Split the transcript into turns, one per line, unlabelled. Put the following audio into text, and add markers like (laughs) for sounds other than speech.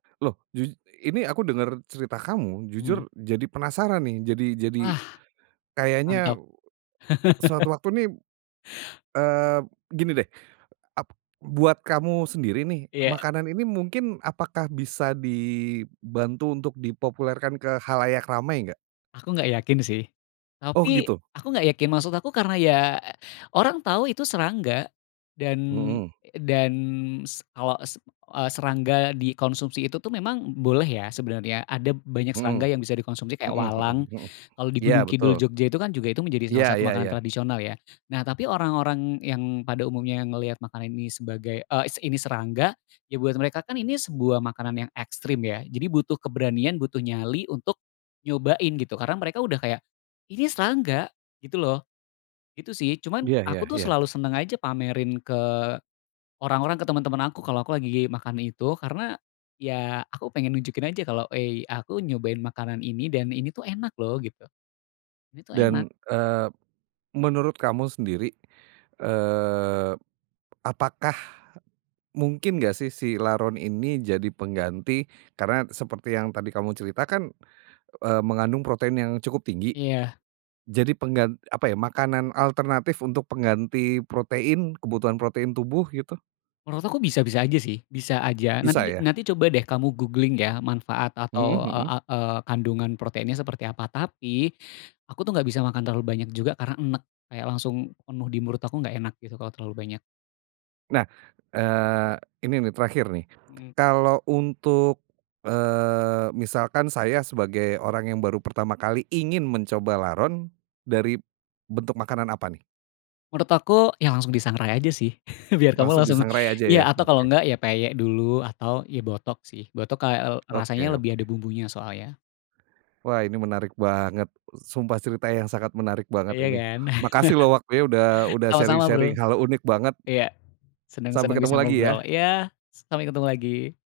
Loh jus ini aku denger cerita kamu
Mmm.
jujur jadi penasaran nih jadi jadi,
Wah,
kayaknya,
mantap. (laughs)
suatu waktu nih, eee, gini deh ap buat kamu sendiri nih
Iya.
makanan ini mungkin apakah bisa di bantu untuk dipopulerkan ke khalayak ramai enggak?
Aku gak yakin sih,
Oh
tapi
gitu?
aku gak yakin maksud aku karena ya orang tau itu serangga dan,
Mhm.
dan s awa s eee, serangga dikonsumsi itu tuh memang boleh ya sebenarnya ada banyak
Mhm,
serangga yang bisa dikonsumsi kayak
mhm mhm
walang
mhm,
kalau di
ya
Gunung Kidul
betul.
Jogja itu kan juga itu menjadi salah
Iya
satu
ya
makanan
ya.
tradisional ya nah tapi orang-orang yang pada umumnya ngelihat makanan ini sebagai, eee, ini serangga, ya buat mereka kan ini sebuah makanan yang ekstrim ya jadi butuh keberanian butuh nyali untuk, nyobain gitu karena mereka udah kayak, ini serangga gitu loh, itu sih cuman
Iya ya
aku tuh
ya.
selalu seneng aja pamerin ke, orang-orang, ke temen-temen aku kalo aku lagi makan itu karena, ya aku pengen nunjukin aja kalo hei aku nyobain makanan ini dan ini tuh enak loh gitu, ini tuh enak.
Dan, eee, menurut kamu sendiri, eee, apakah, mungkin gak sih si laron ini jadi pengganti karena seperti yang tadi kamu ceritakan, eee, mengandung protein yang cukup tinggi,
Iya.
jadi penggan apa ya makanan alternatif untuk pengganti protein kebutuhan protein tubuh gitu?
Menurut aku bisa-bisa aja sih bisa aja
Bisa
nanti
ya?
nanti coba deh kamu googling ya manfaat
Mhm
atau, eee,
mhm.
a eee, kandungan proteinnya seperti apa tapi, aku tuh nggak bisa makan terlalu banyak juga karena enek kayak langsung penuh di mulut aku nggak enak gitu kalau terlalu banyak.
Nah, eee, ini nih terakhir nih,
Mhm.
kalau untuk, eee, misalkan saya sebagai orang yang baru pertama kali ingin mencoba laron, dari bentuk makanan apa nih?
Menurut aku ya langsung disangrai aja sih (laughs) biar kamu
Langsung
langsung
disangrai aja
iya
ya?
atau kalau
Oke.
nggak ya peyek dulu atau ya botok sih botok kayak, eee, rasanya
Oke
lebih ada
oke.
bumbunya soalnya.
Wah ini menarik banget, sumpah cerita yang sangat menarik banget
Iya
ini
kan?
makasih loh waktunya udah
(laughs)
udah sharing
Sama-sama Bro,
sharing hal unik banget.
iya seneng
Sampai
seneng bisa
ketemu lagi ya.
ngobrol iya sampai ketemu lagi.